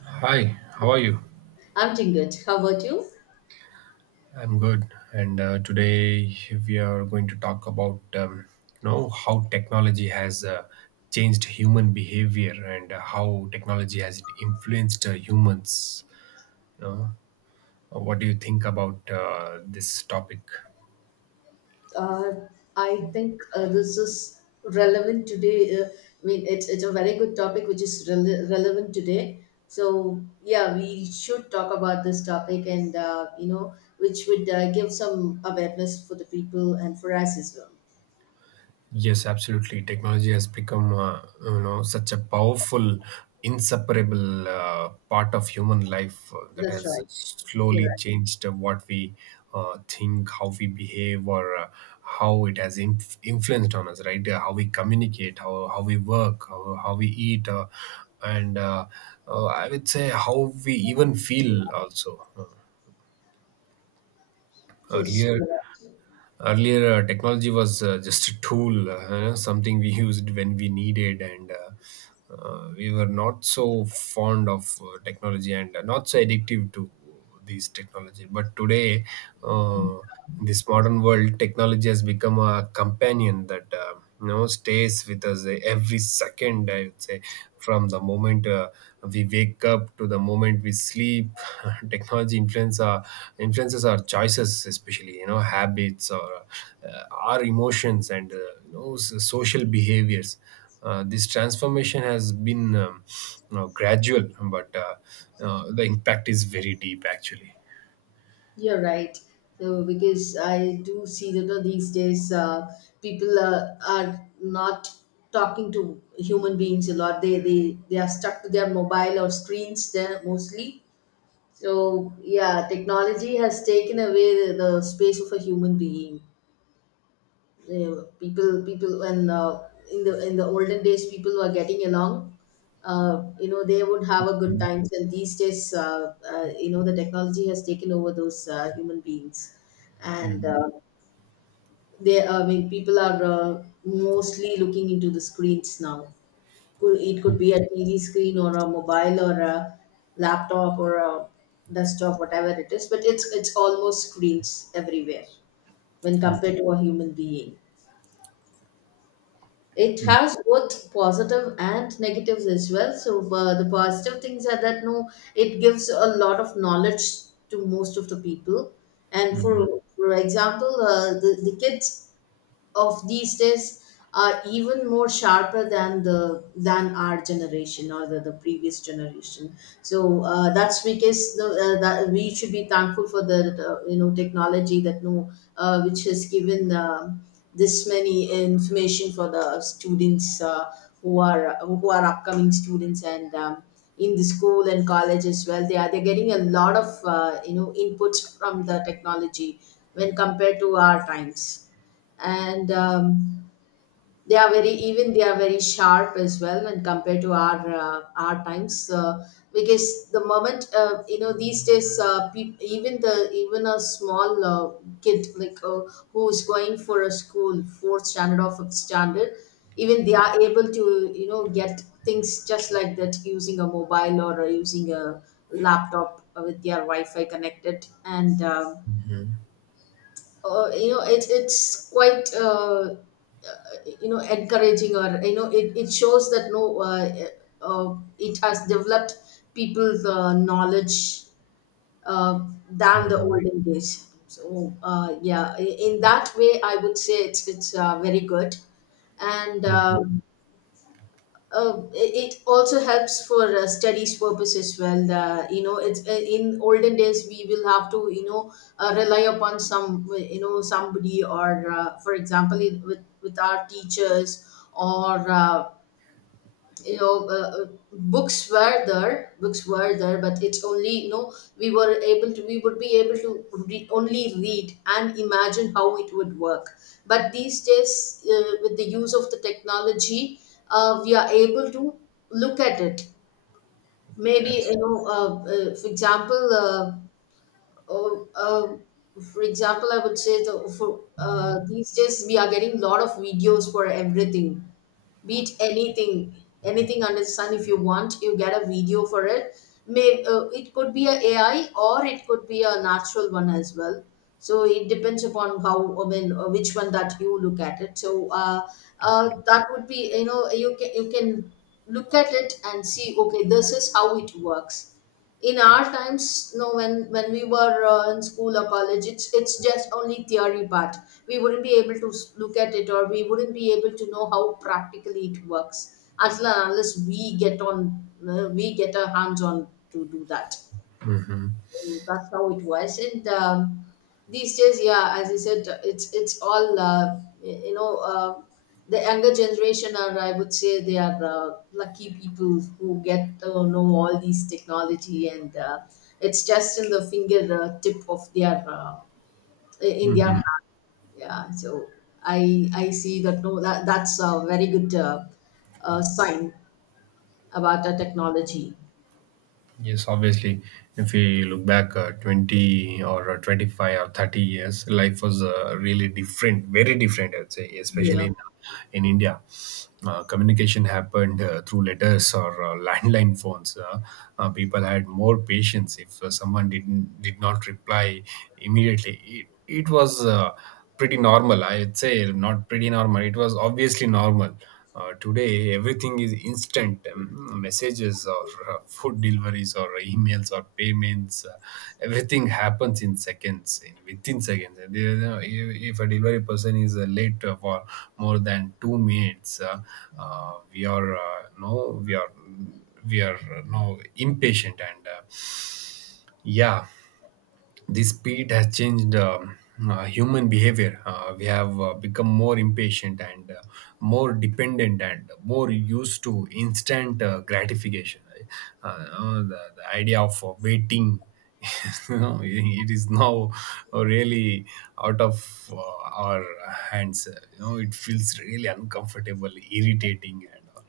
Hi, how are you? I'm doing good. How about you? I'm good, and today we are going to talk about how technology has changed human behavior and how technology has influenced humans. You know, what do you think about this topic? Uh, I think this is relevant today. I mean, it's a very good topic which is relevant today. So yeah, we should talk about this topic, and you know, which would give some awareness for the people and for us as well. Yes, absolutely. Technology has become, such a powerful, inseparable part of human life that That's has right. You're slowly right. changed what we think, how we behave, or how it has influenced on us. Right? How we communicate, how we work, how we eat, and I would say how we even feel also. Yes, earlier you're right. earlier, technology was just a tool, something we used when we needed, and we were not so fond of technology and not so addictive to these technology. But today, uh, in this modern world, technology has become a companion that, stays with us every second, I would say, from the moment we wake up to the moment we sleep. Technology influences our choices, especially habits, or our emotions, and social behaviors. This transformation has been gradual, but the impact is very deep, actually. You're right. So because I do see that these days people are not talking to human beings a lot. They are stuck to their mobile or screens there mostly. So yeah, technology has taken away the space of a human being. People when in the olden days people were getting along. uh, you know, they would have a good times, and these days you know, the technology has taken over those human beings. And they, I mean people are mostly looking into the screens now. It could be a TV screen or a mobile or a laptop or a desktop, whatever it is, but it's almost screens everywhere when compared to a human being. It has both positive and negatives as well. So the positive things are that no, it gives a lot of knowledge to most of the people. And for example, the kids of these days are even more sharper than the, than our generation or the previous generation. So that's because the, that we should be thankful for the you know technology that no, which has given um, this many information for the students who are upcoming students. And in the school and college as well, they are, they're getting a lot of you know, inputs from the technology when compared to our times. And they are very, even they are very sharp as well when compared to our times. Because the moment you know, these days peop even the, even a small kid who's going for a school fourth standard or fifth standard, even they are able to you know, get things just like that using a mobile or using a laptop with their Wi-Fi connected. And you know, it, it's quite uh, you know, encouraging, or you know, it shows that no it has developed people's knowledge uh, than the Mhm. olden days. So yeah, in that way I would say it's very good. And it also helps for studies purpose as well. The, you know, it's in olden days we will have to you know, rely upon some you know, somebody, or for example in, with our teachers, or you know books were there, but it's only you know, we were able to, we would be able to only read and imagine how it would work. But these days with the use of the technology, we are able to look at it, maybe Yes. you know uh, uh, for example I would say the, for, these days we are getting a lot of videos for everything, beat anything, anything under the sun. If you want, you get a video for it. May it could be a AI or it could be a natural one as well. So it depends upon how, I mean which one that you look at it. So that would be you know, you can, you can look at it and see, okay, this is how it works. In our times no, when we were in school or college, it's just only theory part. We wouldn't be able to look at it, or we wouldn't be able to know how practically it works until and unless we get on we get our hands on to do that. That's how it was. And these days yeah, as I said, it's all you know the younger generation are, I would say they are lucky people who get to know all these technology. And it's just in the finger tip of their in their hand. Yeah, so I see that no, that that's a very good sign about the technology. Yes, obviously, if we look back 20 or 25 or 30 years, life was really different, very different, I would say, especially Yeah. in India. Communication happened through letters or landline phones. People had more patience. If someone did not reply immediately, it was pretty normal, I'd say. Not pretty normal, it was obviously normal. Today everything is instant — messages or food deliveries or emails or payments. Everything happens in seconds, in within seconds. And, if a delivery person is late for more than 2 minutes, we are no, we are now impatient, and yeah, this speed has changed human behavior. We have become more impatient and more dependent and more used to instant gratification. The idea of waiting, it is now really out of our hands. It feels really uncomfortable, irritating, and all.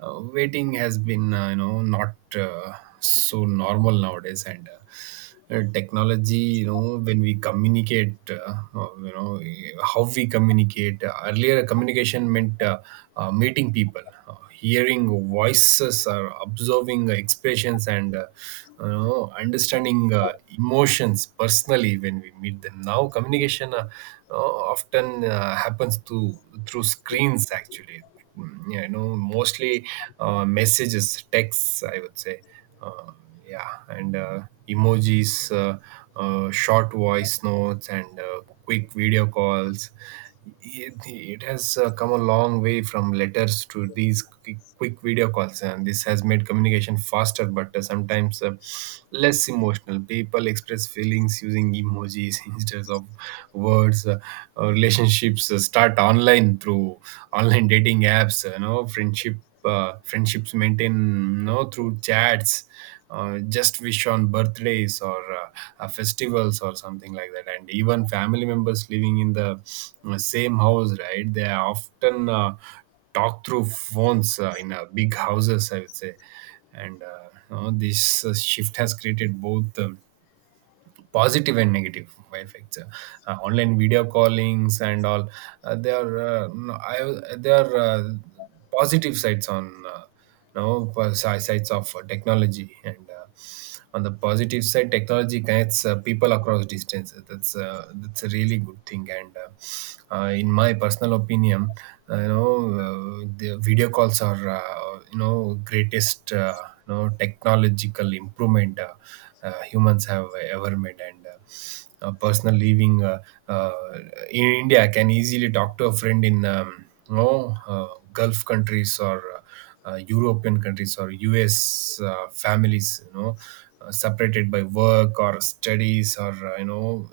Waiting has been, not so normal nowadays. And technology, when we communicate, how we communicate — earlier, communication meant meeting people, hearing voices, or observing expressions, and understanding emotions personally when we meet them. Now communication uh, often happens to through screens, actually. Mostly messages, texts, I would say, uh, yeah, and emojis, uh, short voice notes, and quick video calls. It has come a long way from letters to these quick, quick video calls, and this has made communication faster, but sometimes less emotional. People express feelings using emojis instead of words nowadays. Relationships start online through online dating apps. Friendships maintain through chats, just wish on birthdays or festivals or something like that. And even family members living in the same house, right, they are often talk through phones, in big houses, I would say. And this shift has created both positive and negative effects. Online video callings and all, they are, no, I, they are, positive sides on, no, sides of technology. And on the positive side, technology connects people across distance. That's a really good thing. And in my personal opinion, the video calls are, greatest, technological improvement humans have ever made. And personal living uh, in India can easily talk to a friend in, Gulf countries, or European countries, or US families, you know, separated by work or studies, or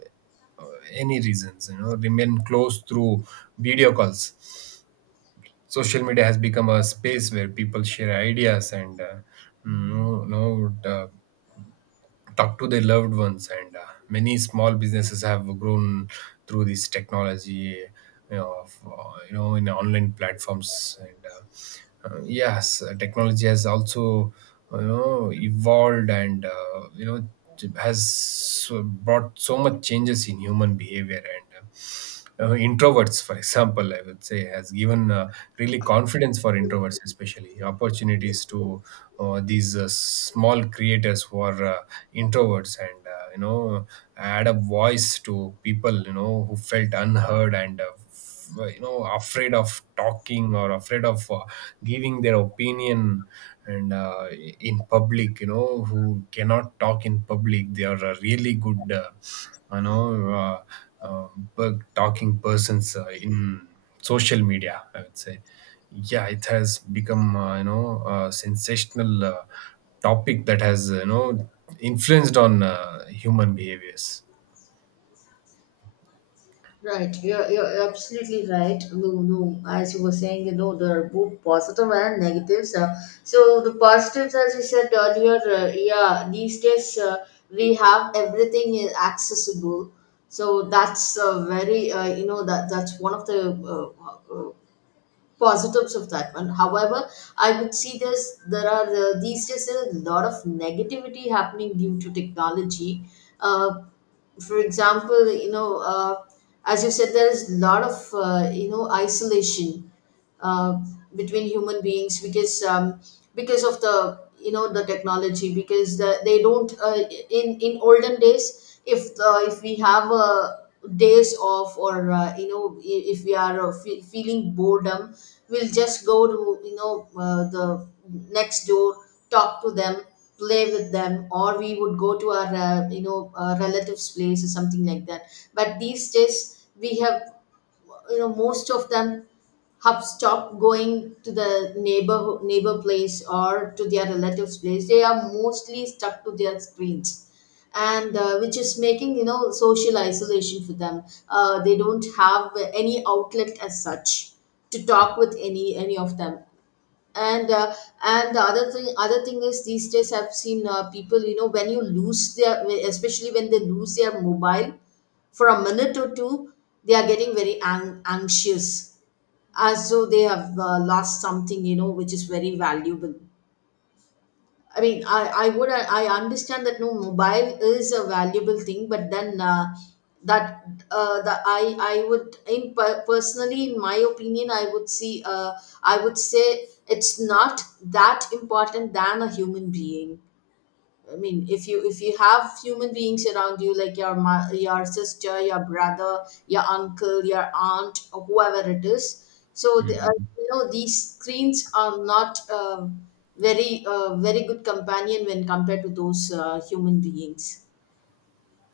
uh, any reasons, remain close through video calls. Social media has become a space where people share ideas and, mm, you know, uh, talk to their loved ones, and many small businesses have grown through this technology, you know, of, you know in online platforms. And yes, technology has also evolved, and has brought so much changes in human behavior. And introverts, for example, I would say, has given really confidence for introverts, especially opportunities to these small creators who are introverts, and add a voice to people who felt unheard and afraid of talking, or afraid of giving their opinion, and in public, who cannot talk in public. They are really good, you know uh, uh, bug talking persons in social media, I would say. Yeah, it has become a sensational topic that has influenced on human behaviors. Right, you're absolutely right. No, no, as you were saying, you know, there are both positive and negatives. So, the positives, as you said earlier, yeah, these days we have, everything is accessible. So, that's very, you know, that that's one of the positives of that one. However, I would see this, there are these days a lot of negativity happening due to technology. Uh, for example, you know, as you said, there is a lot of you know isolation uh, between human beings because of the you know the technology, because the, they don't in olden days, if the, if we have a days off, or you know if we are feeling boredom, we'll just go to you know the next door, talk to them, play with them, or we would go to our you know relatives place or something like that. But these days we have you know most of them hub stop going to the neighbor place or to their relatives place. They are mostly stuck to their screens. And which is making you know social isolation for them. They don't have any outlet as such to talk with any of them. And the other thing is these days I've seen people you know, when you lose their, especially when they lose their mobile for a minute or two, they are getting very anxious, as though they have lost something you know, which is very valuable. I mean, I would, I understand that no, mobile is a valuable thing, but then that the, I would in personally in my opinion I would see I would say it's not that important than a human being. I mean, if you, if you have human beings around you, like your your sister, your brother, your uncle, your aunt, or whoever it is, so the, you know these screens are not very very good companion when compared to those human beings.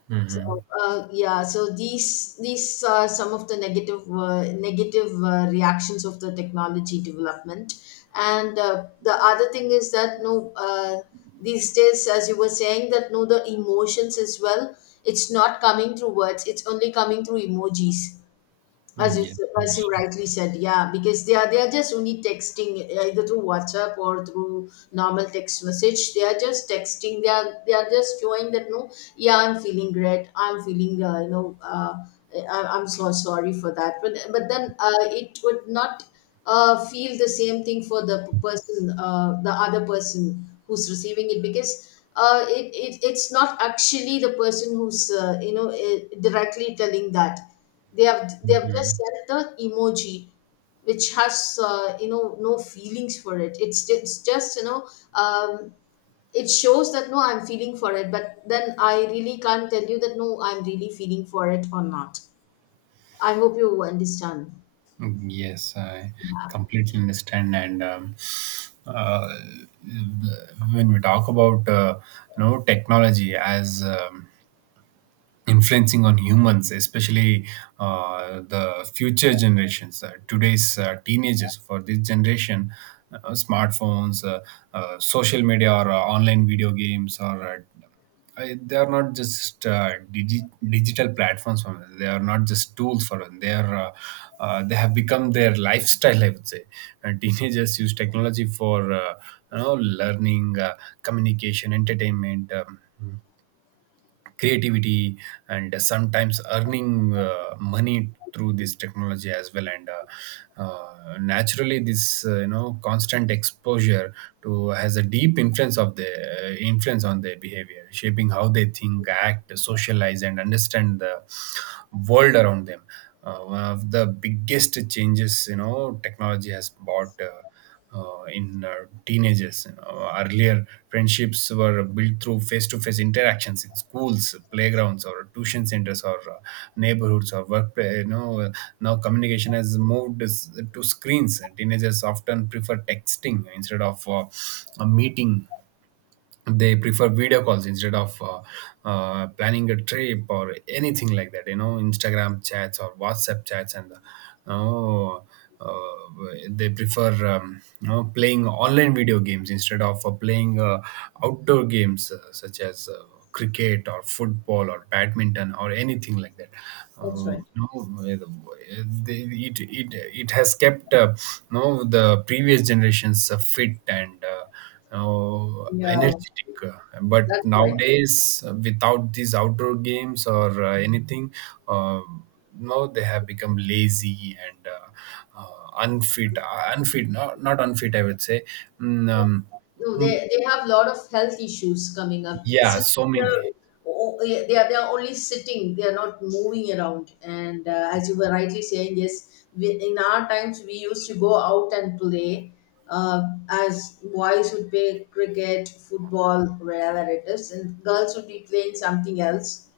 Hmm. So yeah, so these are some of the negative negative reactions of the technology development. And the other thing is that no, these days as you were saying that no, the emotions as well, it's not coming through words, it's only coming through emojis. As you Yes, as you obviously. rightly said, yeah, because they are just only texting, either through WhatsApp or through normal text message. They are just texting. They are, they are just showing that no, yeah, I'm feeling great. I'm feeling you know I, I'm so sorry for that. But then it would not feel the same thing for the person, the other person who's receiving it, because it, it, it's not actually the person who's you know directly telling that. They have, they have just sent the emoji, which has you know no feelings for it. It's just you know um, it shows that no, I'm feeling for it, but then I really can't tell you that no, I'm really feeling for it or not. I hope you understand. Mm. Yes, I completely understand. And uh, when we talk about technology as, influencing on humans, especially the future generations, today's teenagers. For this generation, smartphones, social media, or online video games, or they are not just digital platforms for them. They are not just tools for them. They have become their lifestyle, I would say. And teenagers use technology for learning, communication, entertainment, creativity, and sometimes earning money through this technology as well. And naturally, this constant exposure to has a deep influence on their behavior, shaping how they think, act, socialize, and understand the world around them. One of the biggest changes technology has brought in teenagers. Earlier, friendships were built through face-to-face interactions in schools, playgrounds, or tuition centers, or neighborhoods, or workplace. Now communication has moved to screens. Teenagers often prefer texting instead of a meeting. They prefer video calls instead of planning a trip or anything like that, Instagram chats or WhatsApp chats. And oh, uh, they prefer, playing online video games instead of playing outdoor games, such as cricket or football or badminton or anything like that. That's right. No, they, it has kept, no, the previous generations fit and Yeah, energetic. But that's right. nowadays, without these outdoor games or anything, uh, no, they have become lazy and unfit. Unfit, not unfit, I would say. Mm. No, they mm, they have a lot of health issues coming up, yeah, since so many. the they are, they are only sitting, they are not moving around. And as you were rightly saying, yes, we, in our times we used to go out and play. Uh, as boys would play cricket, football, wherever it is, and girls would be playing something else.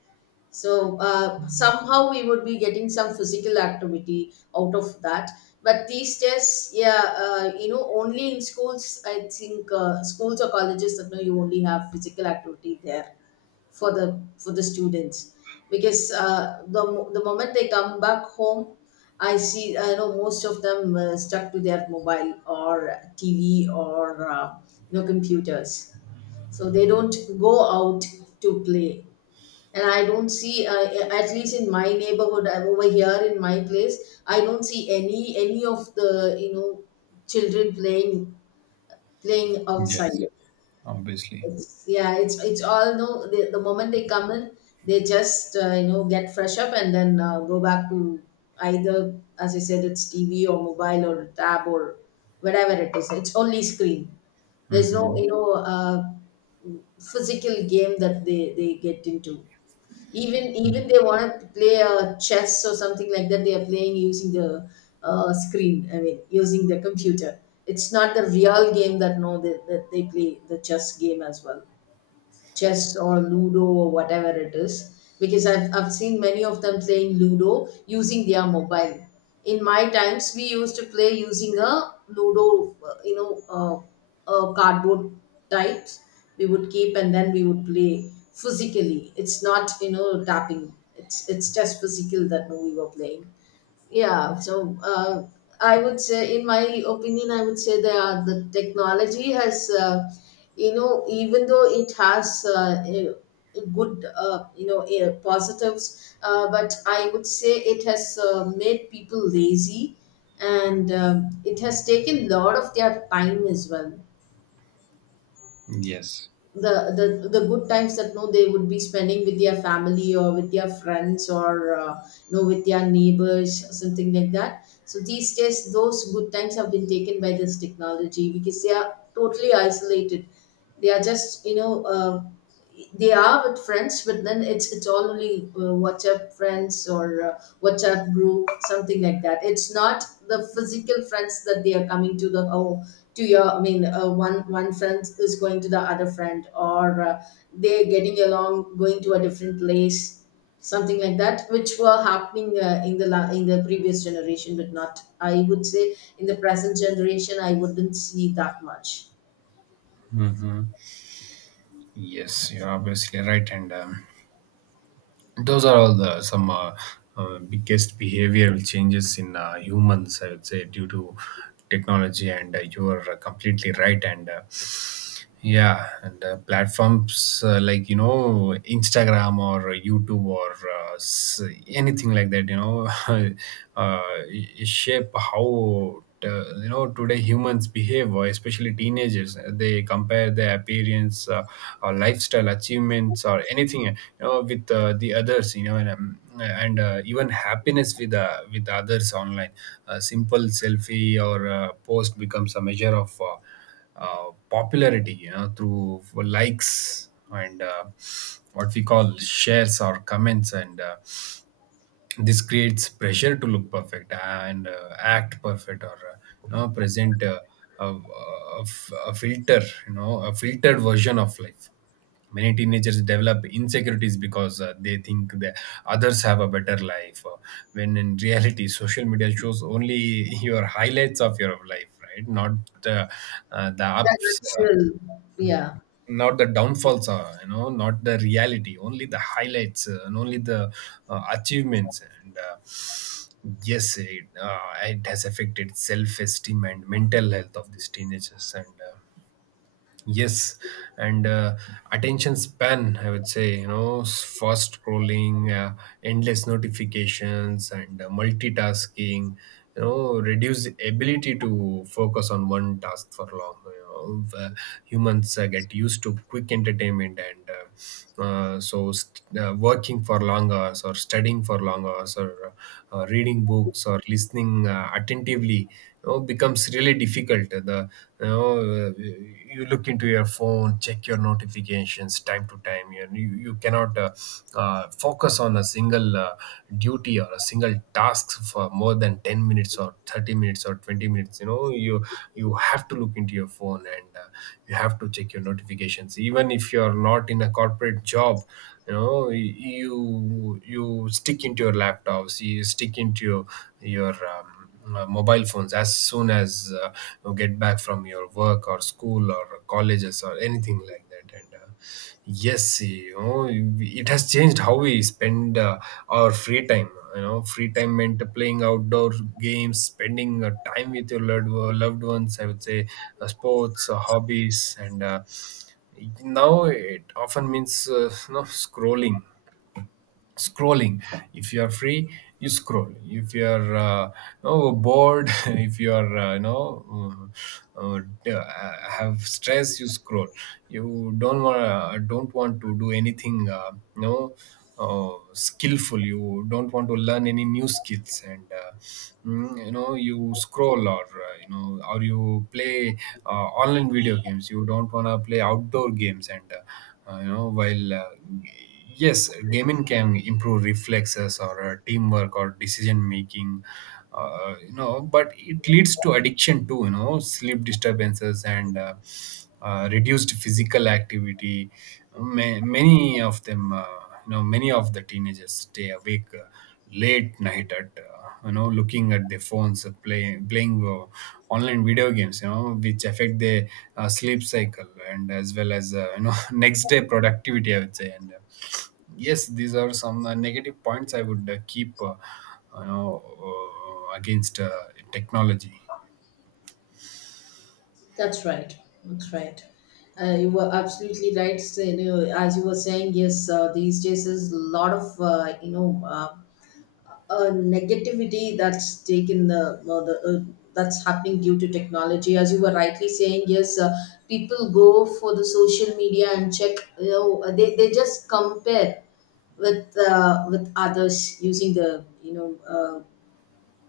So somehow we would be getting some physical activity out of that. But these tests, yeah, only in schools, I think schools or colleges that know you only have physical activity there for the students because the moment they come back home, I know most of them stuck to their mobile or TV or you know computers, so they don't go out to play. And I don't see at least in my neighborhood, I'm over here in my place, I don't see any of the children playing outside. Yes, obviously. It's, yeah it's it's all no, the moment they come in, they just get fresh up and then go back to either, as I said, it's TV or mobile or tab or whatever it is, it's only screen. There's no Hmm. you know uh, physical game that they get into. Even they want to play chess or something like that, they are playing using the screen. I mean, using the computer. It's not the real game that no that they play the chess game as well, chess or ludo or whatever it is, because I've seen many of them playing ludo using their mobile. In my times we used to play using a ludo, a cardboard types we would keep, and then we would play physically. It's not you know tapping, it's just physical that we were playing. Yeah, so I would say, in my opinion, I would say that the technology has, even though it has a good, a positives, but I would say it has made people lazy, and it has taken a lot of their time as well. Yes. The good times that no they would be spending with their family or with their friends or you know with their neighbors or something like that, so these days those good times have been taken by this technology because they are totally isolated. They are just they are with friends, but then it's all only WhatsApp friends or WhatsApp group, something like that. It's not the physical friends that they are coming to the oh to your, I mean one friend is going to the other friend or they're getting along going to a different place, something like that, which were happening in the previous generation, but not, I would say, in the present generation, I wouldn't see that much. Hmm. Yes, you're obviously right. And those are all the some biggest behavioral changes in humans, I would say, due to technology, and you are completely right. And yeah, and platforms like, Instagram or YouTube or anything like that, uh, shape how, today humans behave, or especially teenagers. They compare their appearance, or lifestyle, achievements, or anything, with the others, and, even happiness with, with others online. A simple selfie or post becomes a measure of popularity, through likes and what we call shares or comments. And this creates pressure to look perfect and act perfect, or present a filter, a filtered version of life. Many teenagers develop insecurities because they think that others have a better life, when in reality social media shows only your highlights of your life, right, not uh, the That ups, actual, yeah. not the downfalls, are, not the reality, only the highlights, and only the achievements. And yes, it has affected self-esteem and mental health of these teenagers. And yes, and attention span, I would say, fast scrolling, endless notifications, and multitasking, reduce ability to focus on one task for long. Uh, humans get used to quick entertainment, and working for long hours, or studying for long hours, or reading books, or listening attentively, becomes really difficult. You look into your phone, check your notifications time to time. You cannot focus on a single duty or a single task for more than 10 minutes or 30 minutes or 20 minutes. You know, you have to look into your phone and you have to check your notifications, even if you are not in a corporate job. You know, you stick into your laptops, you stick into your your um, mobile phones as soon as you get back from your work or school or colleges or anything like that. And Yes, you know, it has changed how we spend our free time. You know, free time meant playing outdoor games, spending time with your loved ones, I would say, sports, hobbies. And Now it often means, you know, scrolling. If you are free, you scroll. If you are oh, bored, if you are, uh, have stress, you scroll. You don't want, don't want to do anything. Skillful, you don't want to learn any new skills. You know, you scroll, or you know, or you play online video games. You don't want to play outdoor games. And you know while Yes, gaming can improve reflexes, or teamwork, or decision making, you know, but it leads to addiction too, you know, sleep disturbances and reduced physical activity. Many of them, you know, many of the teenagers stay awake late night, at you know, looking at their phones, play, playing online video games, you know, which affect their sleep cycle, and as well as, you know, next day productivity, I would say. And Yes, these are some negative points I would keep, you know, against technology. That's right. That's right. You were absolutely right. So, you know, as you were saying, yes, these days is a lot of negativity that's taken the, that's happening due to technology. As you were rightly saying, yes, people go for the social media and check. You know, they just compare with others using the you know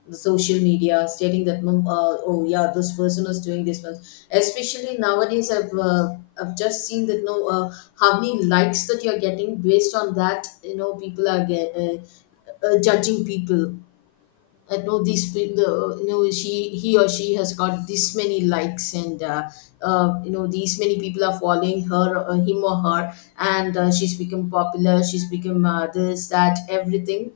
the social media stating that "Mum, oh yeah this person is doing this one, especially nowadays I've just seen that no how many likes that you're getting. Based on that, you know, people are judging people. I know these people, you know, she, he or she has got this many likes, and you know, these many people are following her, him or her, and she's become popular. She's become this, that, everything.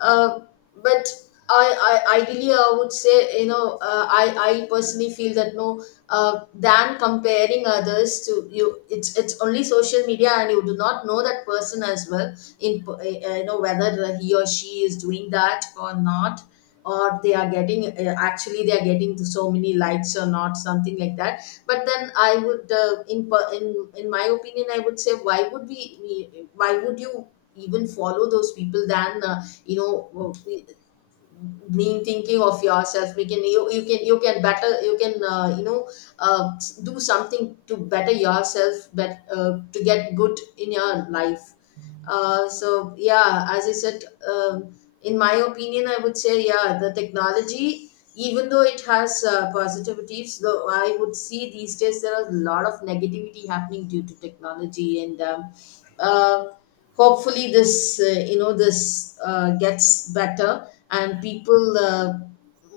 uh, but I ideally I would say, you know, I personally feel that no than comparing others to you, it's only social media and you do not know that person as well, you know, whether he or she is doing that or not, or they are getting actually they are getting so many likes or not, something like that. But then I would in my opinion I would say, why would we, why would you even follow those people than you know, well, we, mean thinking of yourself, we can, you can better, you can do something to better yourself, but to get good in your life. So yeah, as I said, um, in my opinion I would say, yeah, the technology, even though it has positivities, though, I would see these days there are a lot of negativity happening due to technology. And uh, hopefully this uh, you know this gets better, and people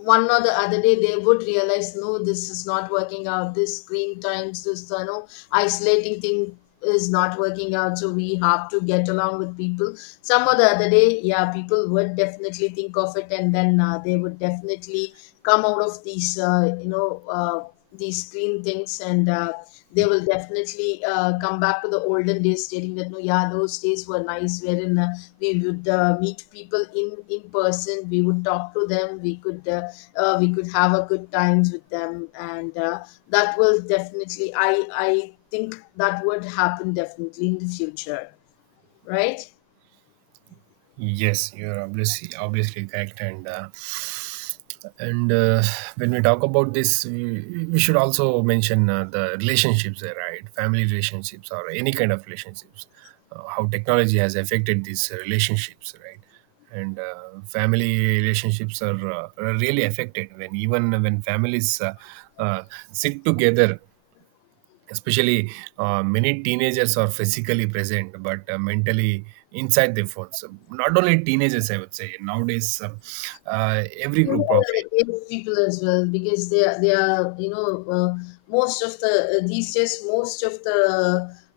one or the other day they would realize no, this is not working out, this screen times, this you know isolating thing is not working out, so we have to get along with people. Some or the other day, yeah, people would definitely think of it, and then they would definitely come out of these these screen things, and they will definitely come back to the olden days, stating that no yeah those days were nice, wherein we would meet people in person, we would talk to them, we could have a good times with them, and that will definitely, I think that would happen definitely in the future, right? Yes, you are obviously correct. And When we talk about this, we should also mention the relationships, right? Family relationships or any kind of relationships, how technology has affected these relationships, right? and Family relationships are really affected when, even when families uh, sit together, especially many teenagers are physically present but mentally inside their phones. So not only teenagers, I would say, nowadays, every You know, group of age. young people as well, because they are you know most of the these days, most of the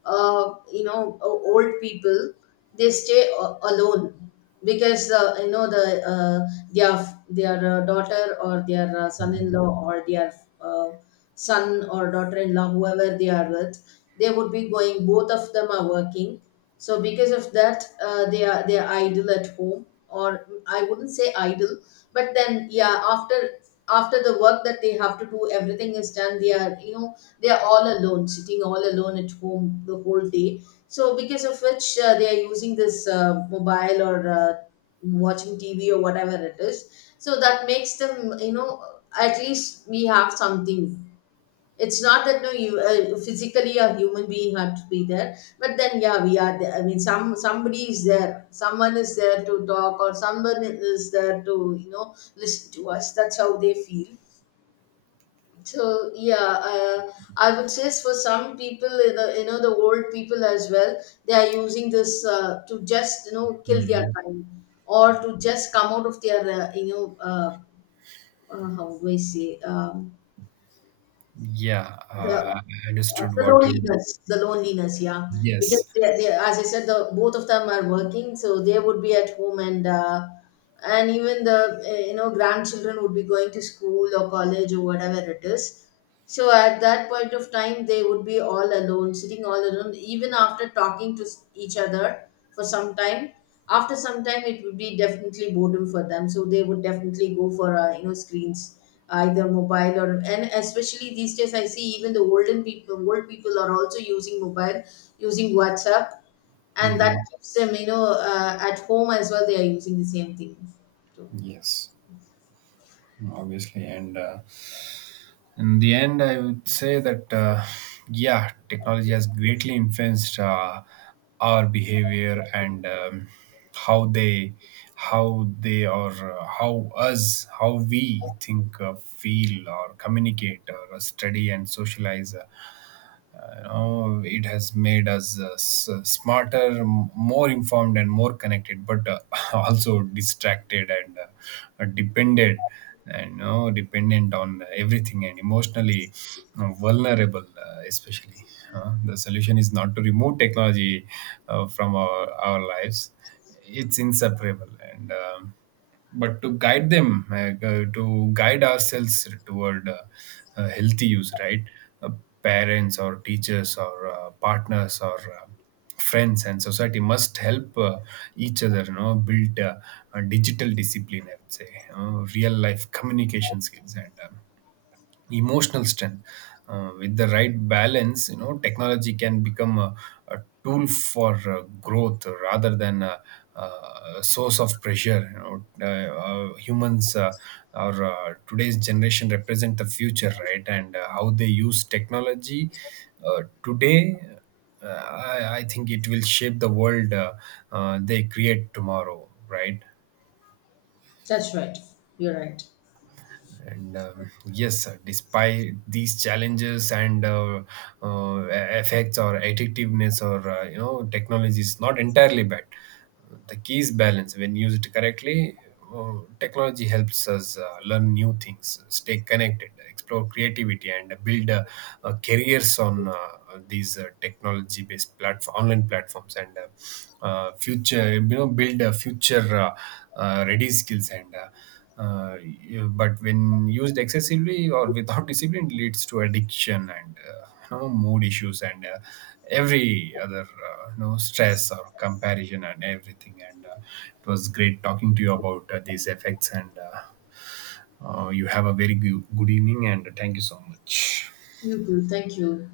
you know old people, they stay alone, because you know the their their daughter or their Mhm. son-in-law or their uh, son or daughter-in-law, whoever they are with, they would be going, both of them are working. So because of that they are idle at home, or I wouldn't say idle, but then yeah, after the work that they have to do, everything is done, they are you know, they are all alone, sitting all alone at home the whole day. So because of which they are using this mobile or watching TV or whatever it is, so that makes them you know, at least we have something. It's not that no you physically a human being had to be there, but then yeah we are there, I mean somebody is there, someone is there to talk, or someone is there to you know listen to us, that's how they feel. So yeah, uh, I would say for some people you know, you know, the old people as well, they are using this to just you know kill their Mhm. time, or to just come out of their how do I say. um, Yeah, The I understood what you— loneliness, the loneliness, yeah. Yes. Because as I said, the both of them are working, so they would be at home, and even the you know grandchildren would be going to school or college or whatever it is. So at that point of time, they would be all alone, sitting all alone, even after talking to each other for some time. After some time, it would be definitely boredom for them. So they would definitely go for you know screens, either mobile or, and especially these days, I see even the olden people, old people are also using mobile, using WhatsApp, and that Mhm. keeps them you know at home as well. They are using the same thing. So Yes, obviously. And In the end, I would say that, yeah, technology has greatly influenced our behavior. And how they how they or how us how we think, feel, or communicate, or study, and socialize, you know, it has made us, smarter, more informed, and more connected, but, also distracted and dependent, and, you know, dependent on everything, and emotionally vulnerable, especially. The solution is not to remove technology from our lives; it's inseparable. And. But to guide them, to guide ourselves toward healthy use, right? Uh, Parents or teachers or partners or friends and society must help each other, you know, build a digital discipline, I would say, you know, real life communication skills and emotional strength. With the right balance, you know, technology can become a tool for growth rather than a source of pressure. You know, humans, or today's generation represent the future, right? And how they use technology today, I think it will shape the world they create tomorrow, right? that's right. You're right. And yes, despite these challenges and effects or addictiveness, or you know, technology is not entirely bad. The key is balance. When used correctly, uh, technology helps us learn new things, stay connected, explore creativity, and build careers on these technology-based platform, online platforms, and, future, you know, build a future ready skills. But when used excessively or without discipline, it leads to addiction and, you know, mood issues and every other, you know, stress or comparison and everything. And It was great talking to you about these effects. And You have a very good evening, and thank you so much. You too. Thank you.